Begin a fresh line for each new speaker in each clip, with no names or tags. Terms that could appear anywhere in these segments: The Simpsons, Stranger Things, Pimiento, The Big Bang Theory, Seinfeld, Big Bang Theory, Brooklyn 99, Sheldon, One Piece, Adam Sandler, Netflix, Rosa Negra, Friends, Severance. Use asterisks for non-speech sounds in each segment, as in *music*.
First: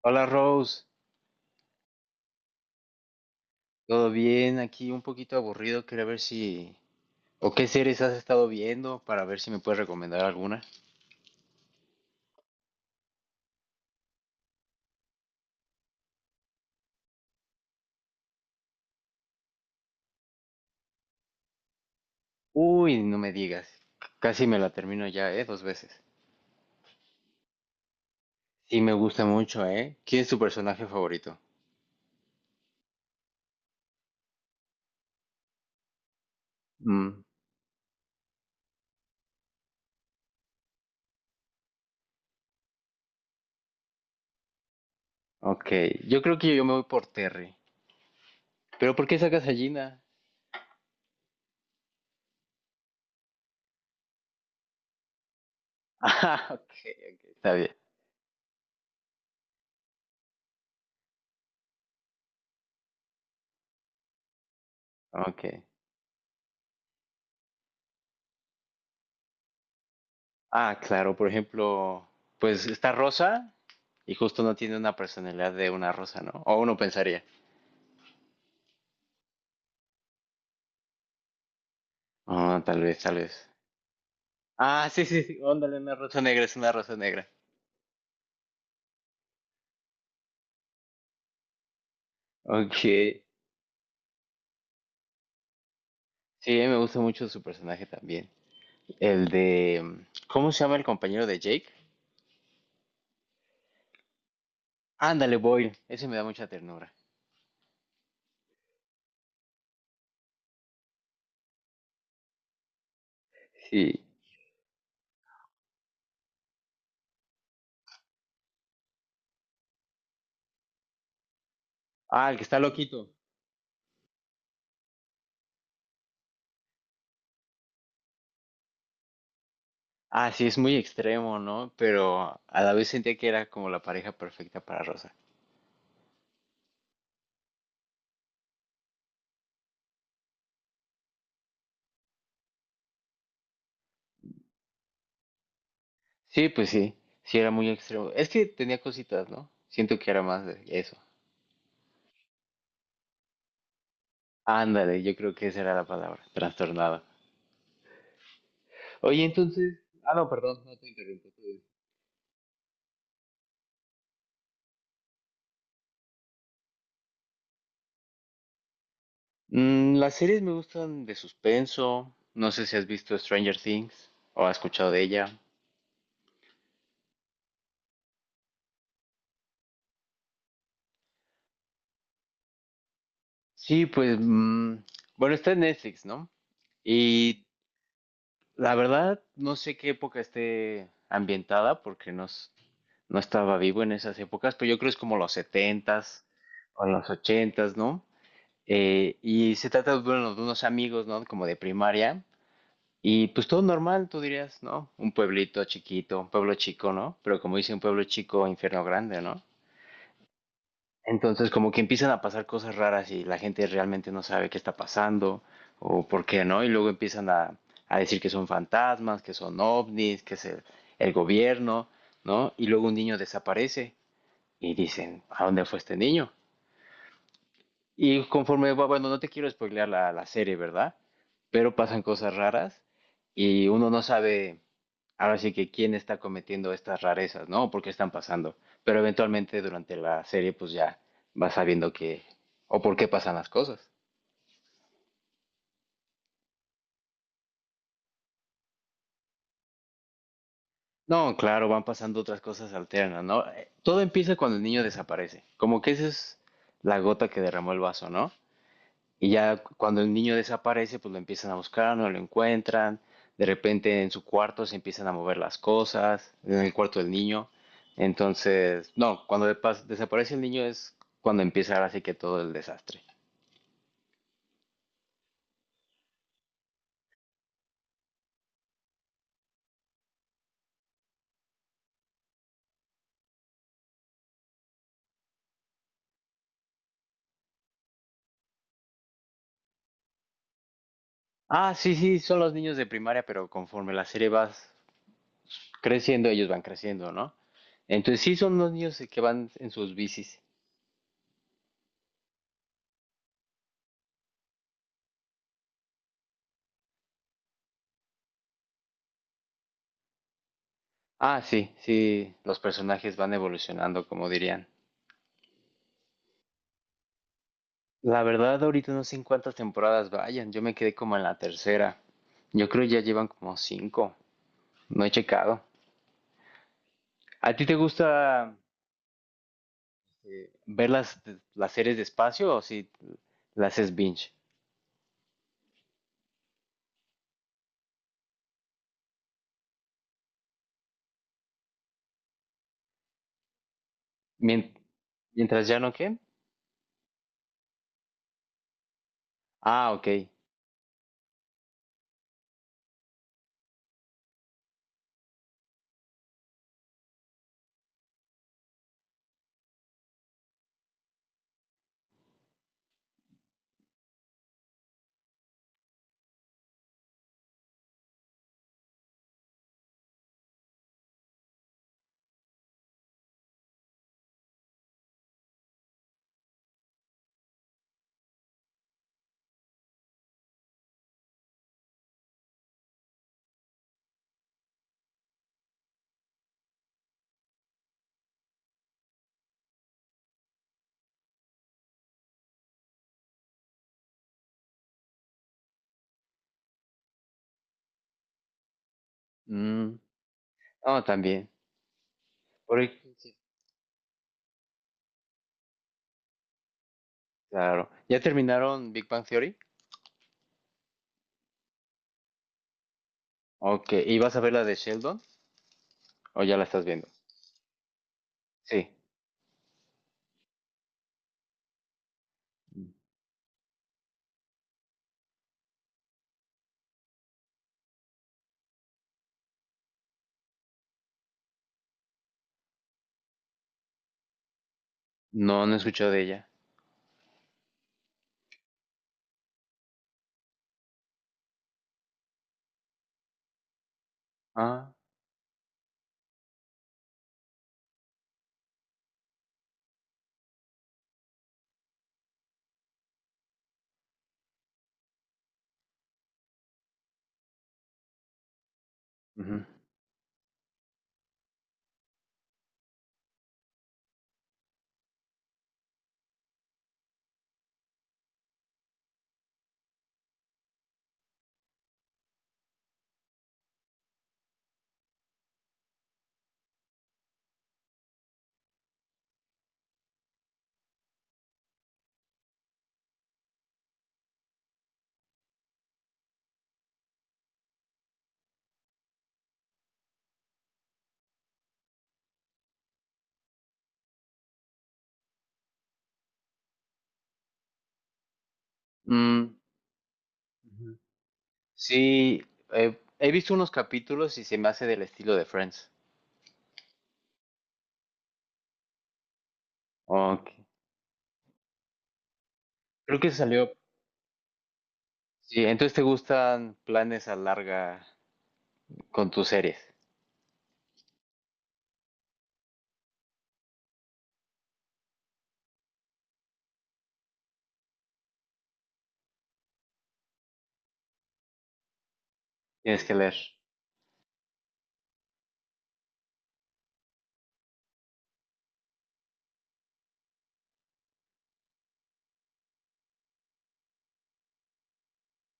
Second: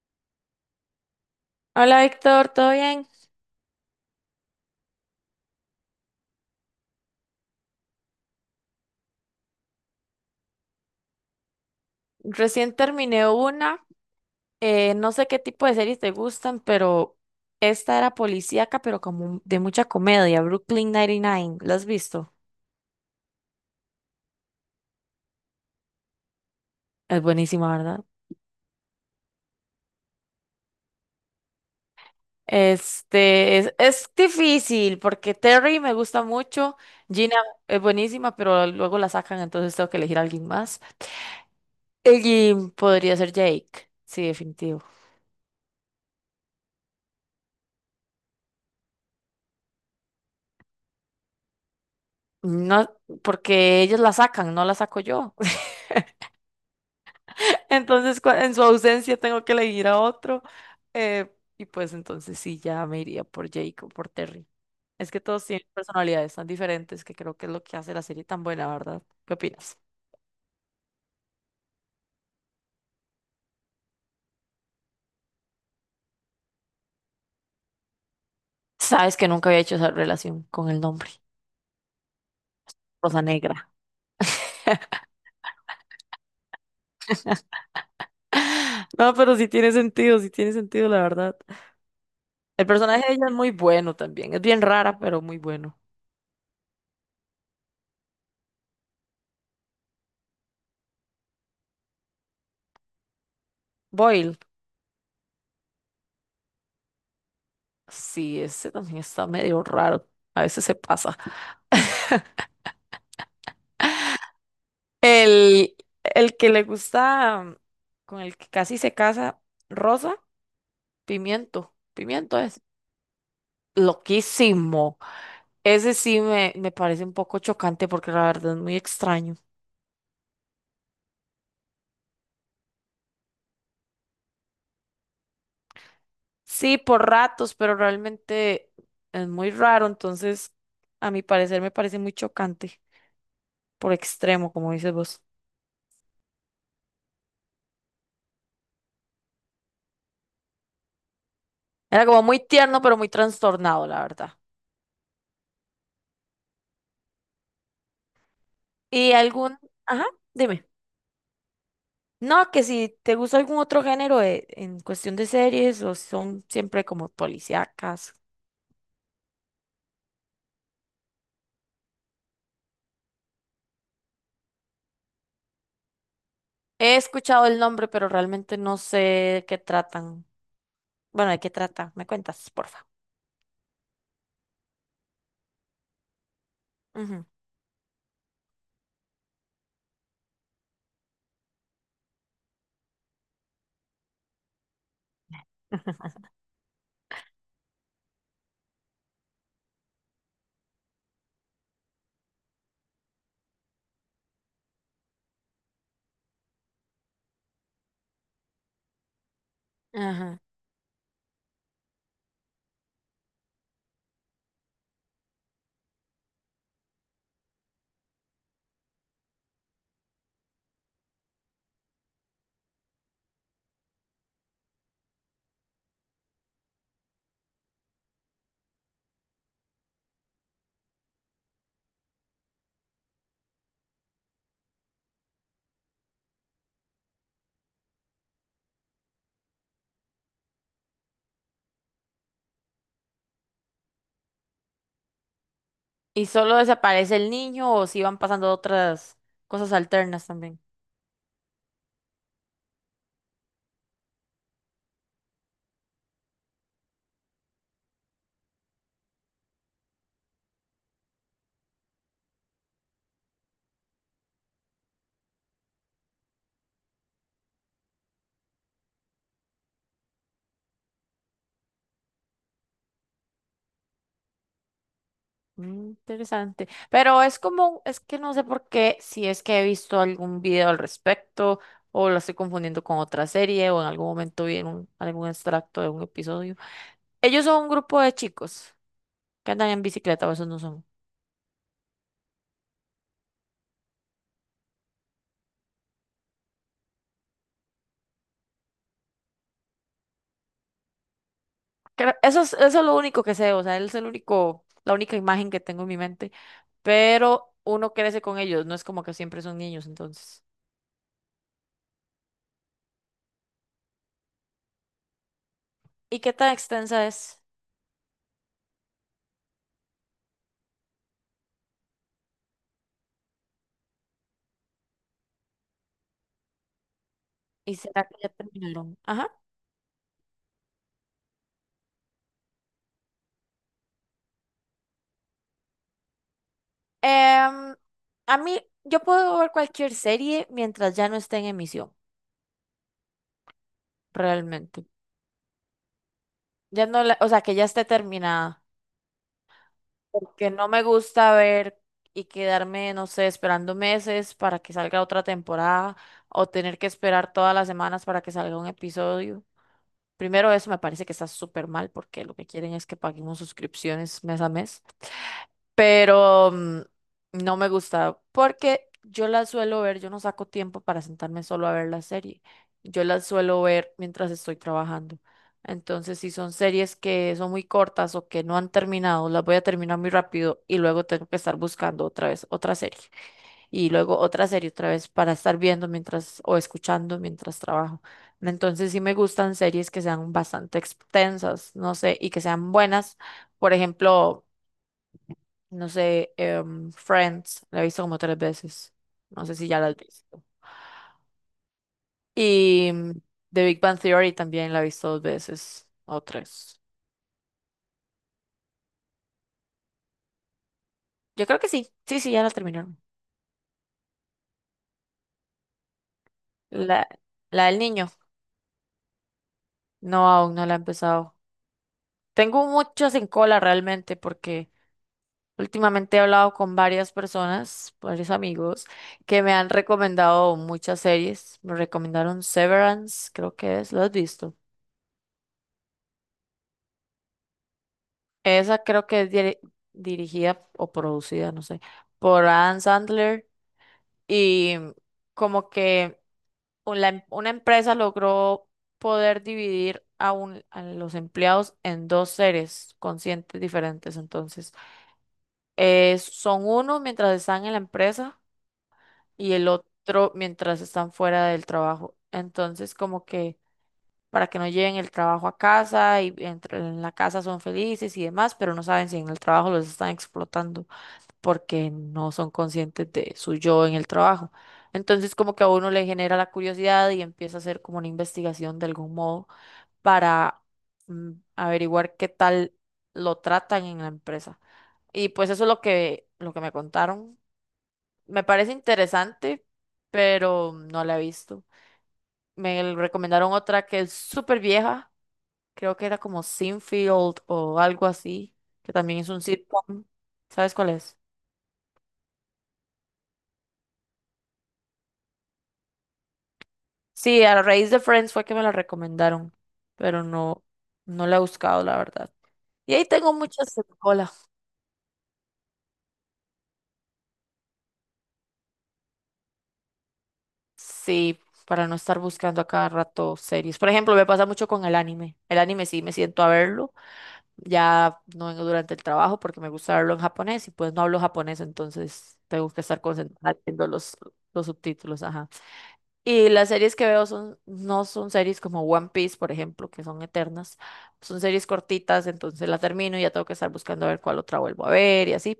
Hola Rose,
Hola Víctor, ¿todo bien?
¿todo bien? Aquí un poquito aburrido, quería ver si... ¿O qué series has estado viendo para ver si me puedes recomendar alguna?
Recién terminé una, no sé qué tipo de series te gustan, pero esta era policíaca, pero como de mucha comedia, Brooklyn 99, ¿la has visto?
Uy, no me digas. Casi me la termino ya, ¿eh? Dos veces.
Es buenísima, ¿verdad?
Sí, me gusta mucho, ¿eh? ¿Quién es tu personaje favorito?
Este, es difícil porque Terry me gusta mucho,
Mm,
Gina es buenísima, pero luego la sacan, entonces tengo que elegir a alguien más. Y podría ser Jake, sí, definitivo.
ok, yo creo que yo me voy por Terry. ¿Pero por qué sacas a Gina?
No, porque ellos la sacan, no la saco yo.
*laughs* Ah, ok, ok, está bien.
Entonces, en su ausencia tengo que elegir a otro. eh, y pues entonces sí, ya me iría por Jake o por Terry. Es que
Ok.
todos tienen personalidades tan diferentes que creo que es lo que hace la serie tan buena, ¿verdad? ¿Qué opinas?
Ah, claro, por ejemplo, pues está Rosa y justo no tiene una personalidad de una rosa, ¿no? O uno pensaría.
Sabes que nunca había hecho esa relación con el nombre,
Ah, tal vez, tal
Rosa
vez.
Negra. *laughs*
Ah, sí, sí, sí. Ándale, una rosa negra, es una rosa negra.
No, pero sí tiene sentido, la verdad. El
Ok.
personaje de ella es muy bueno también. Es bien rara, pero muy bueno.
Sí, a mí me gusta mucho su personaje también. El de... ¿Cómo se llama el compañero de Jake?
Boyle,
Ándale, Boyle. Ese me da mucha ternura.
sí, ese también está medio raro. A veces se pasa. *laughs*
Sí.
El, el que le gusta, con el que casi se casa, Rosa, Pimiento.
Ah, el
Pimiento
que está
es
loquito.
loquísimo. Ese sí me parece un poco chocante porque la verdad es muy extraño.
Ah, sí, es muy extremo, ¿no? Pero a la vez sentía que era como la pareja perfecta para Rosa.
Sí, por ratos, pero realmente es muy raro, entonces a mi parecer me parece muy chocante, por extremo, como dices vos.
Sí, pues sí. Sí, era muy extremo. Es que tenía cositas, ¿no? Siento que era más de eso.
Era como muy tierno, pero muy trastornado, la verdad.
Ándale, yo creo que esa era la palabra. Trastornada.
¿Y
Oye,
algún...?
entonces,
Ajá,
ah, no, perdón,
dime.
no te interrumpo. Tú dices.
No, que si te gusta algún otro género en cuestión de series o son siempre como policíacas.
Mm, las series me gustan de suspenso. No sé si has visto Stranger Things o has escuchado de ella.
He escuchado el nombre, pero realmente no sé de qué tratan. Bueno, ¿de qué trata? ¿Me cuentas, porfa?
Sí, pues, bueno, está en Netflix, ¿no?
Ujú,
Y la verdad, no sé qué época esté ambientada porque no estaba vivo en esas épocas, pero yo creo que es como los
*laughs*
setentas o los ochentas, ¿no? Y se trata, bueno, de unos amigos, ¿no? Como de primaria. Y pues todo normal, tú dirías, ¿no? Un pueblito chiquito, un pueblo chico, ¿no? Pero como dice un pueblo chico, infierno grande, ¿no?
Ajá.
Entonces como que empiezan a pasar cosas raras y la gente realmente no sabe qué está pasando o por qué, ¿no? Y luego empiezan a decir que son fantasmas, que son ovnis, que es el gobierno, ¿no? Y luego un niño desaparece y dicen, ¿a dónde fue este niño? Y conforme va, bueno, no te quiero spoilear la serie, ¿verdad? Pero pasan cosas raras y uno no sabe ahora sí que quién está cometiendo estas rarezas, ¿no? ¿Por qué están pasando? Pero eventualmente durante la serie pues ya vas sabiendo qué o por qué pasan las cosas.
¿Y solo desaparece el niño o si van pasando otras cosas alternas también?
No, claro, van pasando otras cosas alternas, ¿no? Todo empieza cuando el niño desaparece. Como que esa es la gota que derramó el vaso, ¿no? Y ya cuando el niño desaparece, pues lo empiezan a buscar, no lo encuentran. De repente en su cuarto se empiezan a mover las cosas, en el cuarto del niño. Entonces, no, cuando de desaparece el niño es cuando empieza ahora sí que todo el desastre.
Interesante. Pero es como, es que no sé por qué, si es que he visto algún video al respecto o lo estoy confundiendo con otra serie o en algún momento vi en algún extracto de un episodio. Ellos son un grupo de chicos que andan en bicicleta, o esos no son.
Ah, sí, sí, son los niños de primaria, pero conforme la serie va creciendo, ellos van creciendo, ¿no? Entonces sí son los niños que van en sus bicis.
Eso es lo único que sé, o sea, él es el único, la única imagen que tengo en mi mente. Pero uno crece con ellos, no es como que siempre son niños, entonces.
Ah, sí, sí, los personajes van evolucionando, como dirían.
¿Y qué tan extensa es?
La verdad, ahorita no sé en cuántas temporadas vayan. Yo me quedé como en la tercera. Yo creo ya llevan como cinco. No he checado. ¿A ti te
¿Y será
gusta
que ya terminaron? Ajá.
ver las series despacio o si las es binge?
Em, a mí, yo puedo ver cualquier serie mientras ya no esté en emisión,
Mien-
realmente.
mientras ya no qué?
Ya no la- o sea, que ya esté terminada.
Ah, ok.
Porque no me gusta ver y quedarme, no sé, esperando meses para que salga otra temporada o tener que esperar todas las semanas para que salga un episodio. Primero, eso me parece que está súper mal porque lo que quieren es que paguemos suscripciones mes a mes, pero no me gusta porque yo las suelo ver, yo no saco tiempo para sentarme solo a ver la serie, yo las suelo ver mientras estoy trabajando. Entonces, si son series que son muy cortas o que no han terminado, las voy a terminar muy rápido y luego tengo que estar buscando otra vez otra serie y luego otra serie otra vez para estar viendo mientras o escuchando mientras trabajo. Entonces, sí me gustan series que sean bastante extensas, no sé, y que sean buenas. Por ejemplo, no sé, Friends, la he visto como tres veces. No sé si ya la has
Mm,
visto.
no, también. Por
Y
ahí- sí,
The Big Bang Theory también la he visto dos veces o tres.
claro. ¿Ya terminaron Big Bang Theory?
Yo creo que sí. Sí, sí, ya la terminaron.
Ok. ¿Y vas a ver la de Sheldon? ¿O ya la estás viendo?
La, la del niño.
Sí.
No, aún no la he empezado. Tengo muchas en cola realmente porque últimamente he hablado con varias personas, varios amigos, que me han recomendado muchas series. Me recomendaron Severance, creo que es. ¿Lo has visto?
No, no he escuchado de ella.
Esa creo que es dirigida o producida, no sé, por Adam Sandler y
Ah.
como que una empresa logró poder dividir a los empleados en dos seres conscientes diferentes. Entonces, son uno mientras están en la empresa y
Ujú.
el otro mientras están fuera del trabajo. Entonces, como que para que no lleven el trabajo a casa y en la casa son felices y demás, pero no saben si en el trabajo los están explotando. Porque no son conscientes de su yo en el trabajo. Entonces, como que a uno le genera la curiosidad y empieza a hacer como una investigación de algún modo para averiguar qué tal lo tratan en la empresa. Y pues eso es lo que me contaron. Me parece interesante, pero no la he visto. Me recomendaron otra que es súper vieja, creo que era como Sinfield o algo así, que también es un
Mm,
sitcom. ¿Sabes cuál es?
sí, he visto unos capítulos y se me hace del estilo de Friends.
Sí, a raíz de Friends fue que me la recomendaron, pero
Ok.
no, no la he buscado, la verdad. Y ahí
Creo que
tengo
salió.
muchas en cola.
Sí, entonces te gustan planes a larga con tus series.
Sí, para no estar buscando a cada rato series. Por ejemplo, me pasa mucho con el anime. El anime sí me siento a verlo, ya no vengo durante el trabajo porque me gusta verlo en japonés y pues no hablo japonés, entonces tengo que estar
Tienes que leer,
concentrada viendo los subtítulos, ajá. Y las series que veo son, no son series como One Piece, por ejemplo, que son eternas. Son series cortitas, entonces la termino y ya tengo que estar buscando a ver cuál otra vuelvo a ver y así.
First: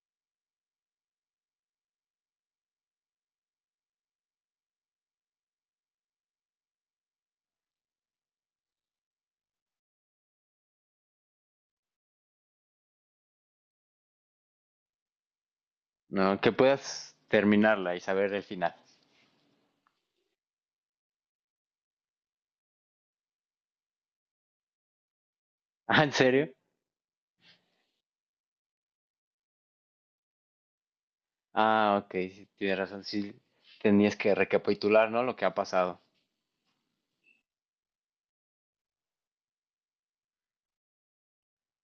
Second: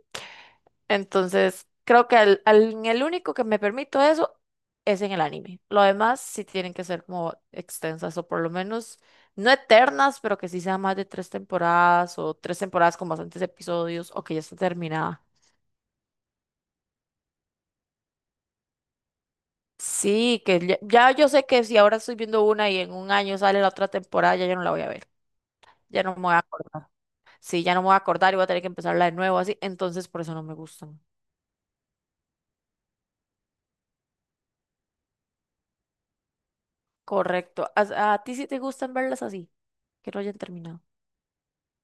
Entonces, creo que en el único que me permito eso es en el anime. Lo demás sí tienen que ser como extensas o por lo menos no eternas, pero que sí sean más de tres temporadas o tres temporadas con bastantes episodios o que ya está terminada.
¿no? Que puedas terminarla y saber el final. *laughs*
Sí, que ya yo sé que si ahora estoy viendo una y en un año sale la otra temporada, ya yo no la voy a ver.
Ah,
Ya
¿en
no me voy a
serio?
acordar. Sí, ya no me voy a acordar y voy a tener que empezarla de nuevo así. Entonces, por eso no me gustan.
Ah, ok, sí, tienes razón. Sí, tenías que recapitular, ¿no? Lo que ha pasado.
Correcto. ¿A ti sí te gustan verlas así? Que no hayan terminado.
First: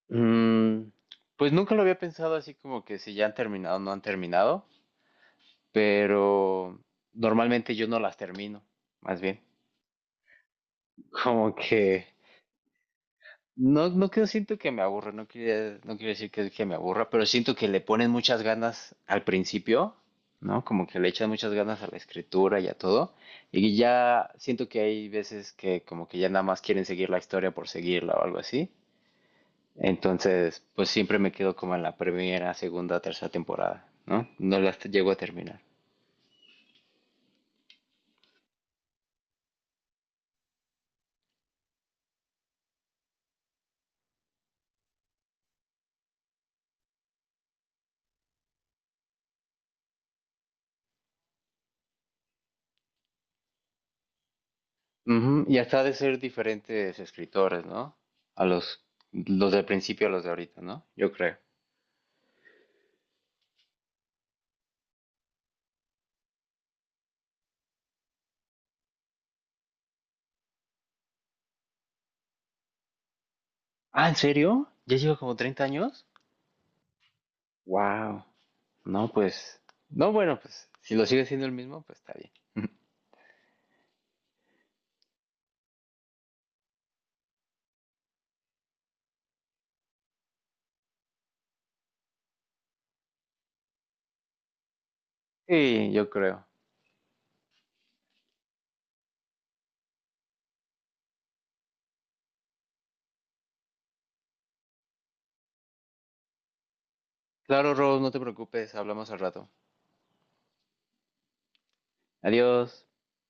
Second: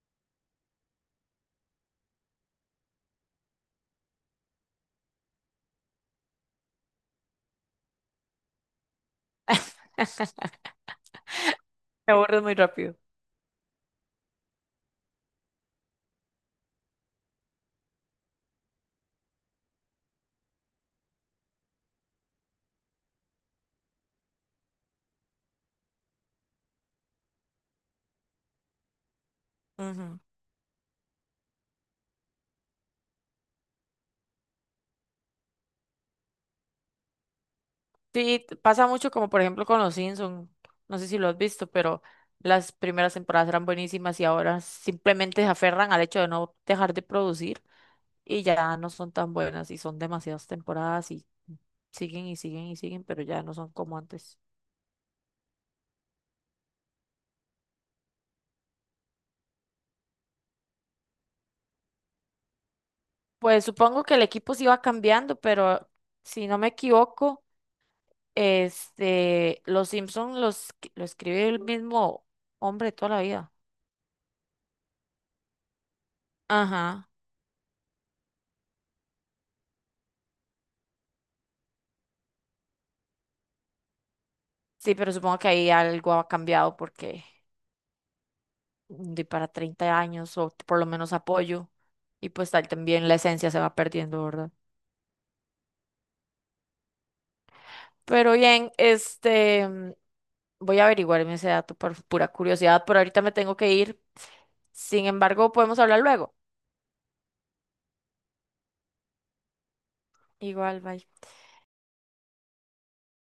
Mm, pues nunca lo había pensado así como que si ya han terminado o no han terminado, pero normalmente yo no las termino, más bien.
*laughs*
Como que
Me aburres muy rápido.
no, no que no siento que me aburre, no quiero decir que, me aburra, pero siento que le ponen muchas ganas al principio, ¿no? Como que le echan muchas ganas a la escritura y a todo. Y ya siento que hay veces que como que ya nada más quieren seguir la historia por seguirla o algo así.
Ujú.
Entonces, pues siempre me quedo como en la primera, segunda, tercera temporada, ¿no? No las llego a terminar.
Sí, pasa mucho como por ejemplo con los Simpsons. No sé si lo has visto, pero las primeras temporadas eran buenísimas y ahora simplemente se aferran al hecho de no dejar de producir y ya no son tan buenas y son demasiadas temporadas y siguen y siguen y siguen, pero ya no son como antes.
Ujú, y hasta ha de ser diferentes escritores, ¿no? A los del principio a los de ahorita, ¿no? Yo creo.
Pues supongo que el equipo se iba cambiando, pero si no me equivoco, este, los Simpson lo escribe el mismo hombre toda la vida.
Ah, ¿en serio? ¿Ya lleva como 30 años?
Ajá.
Wow. No, pues. No, bueno, pues si lo sigue siendo el mismo, pues está bien. *laughs*
Sí, pero supongo que ahí algo ha cambiado porque de para 30 años o por lo menos apoyo y pues tal también la esencia se va perdiendo, ¿verdad?
Sí, yo creo.
Pero bien, este, voy a averiguarme ese dato por pura curiosidad, por ahorita me tengo que ir. Sin embargo, podemos hablar luego.
Claro, Rose, no te preocupes, hablamos al rato.
Igual, bye.
Adiós.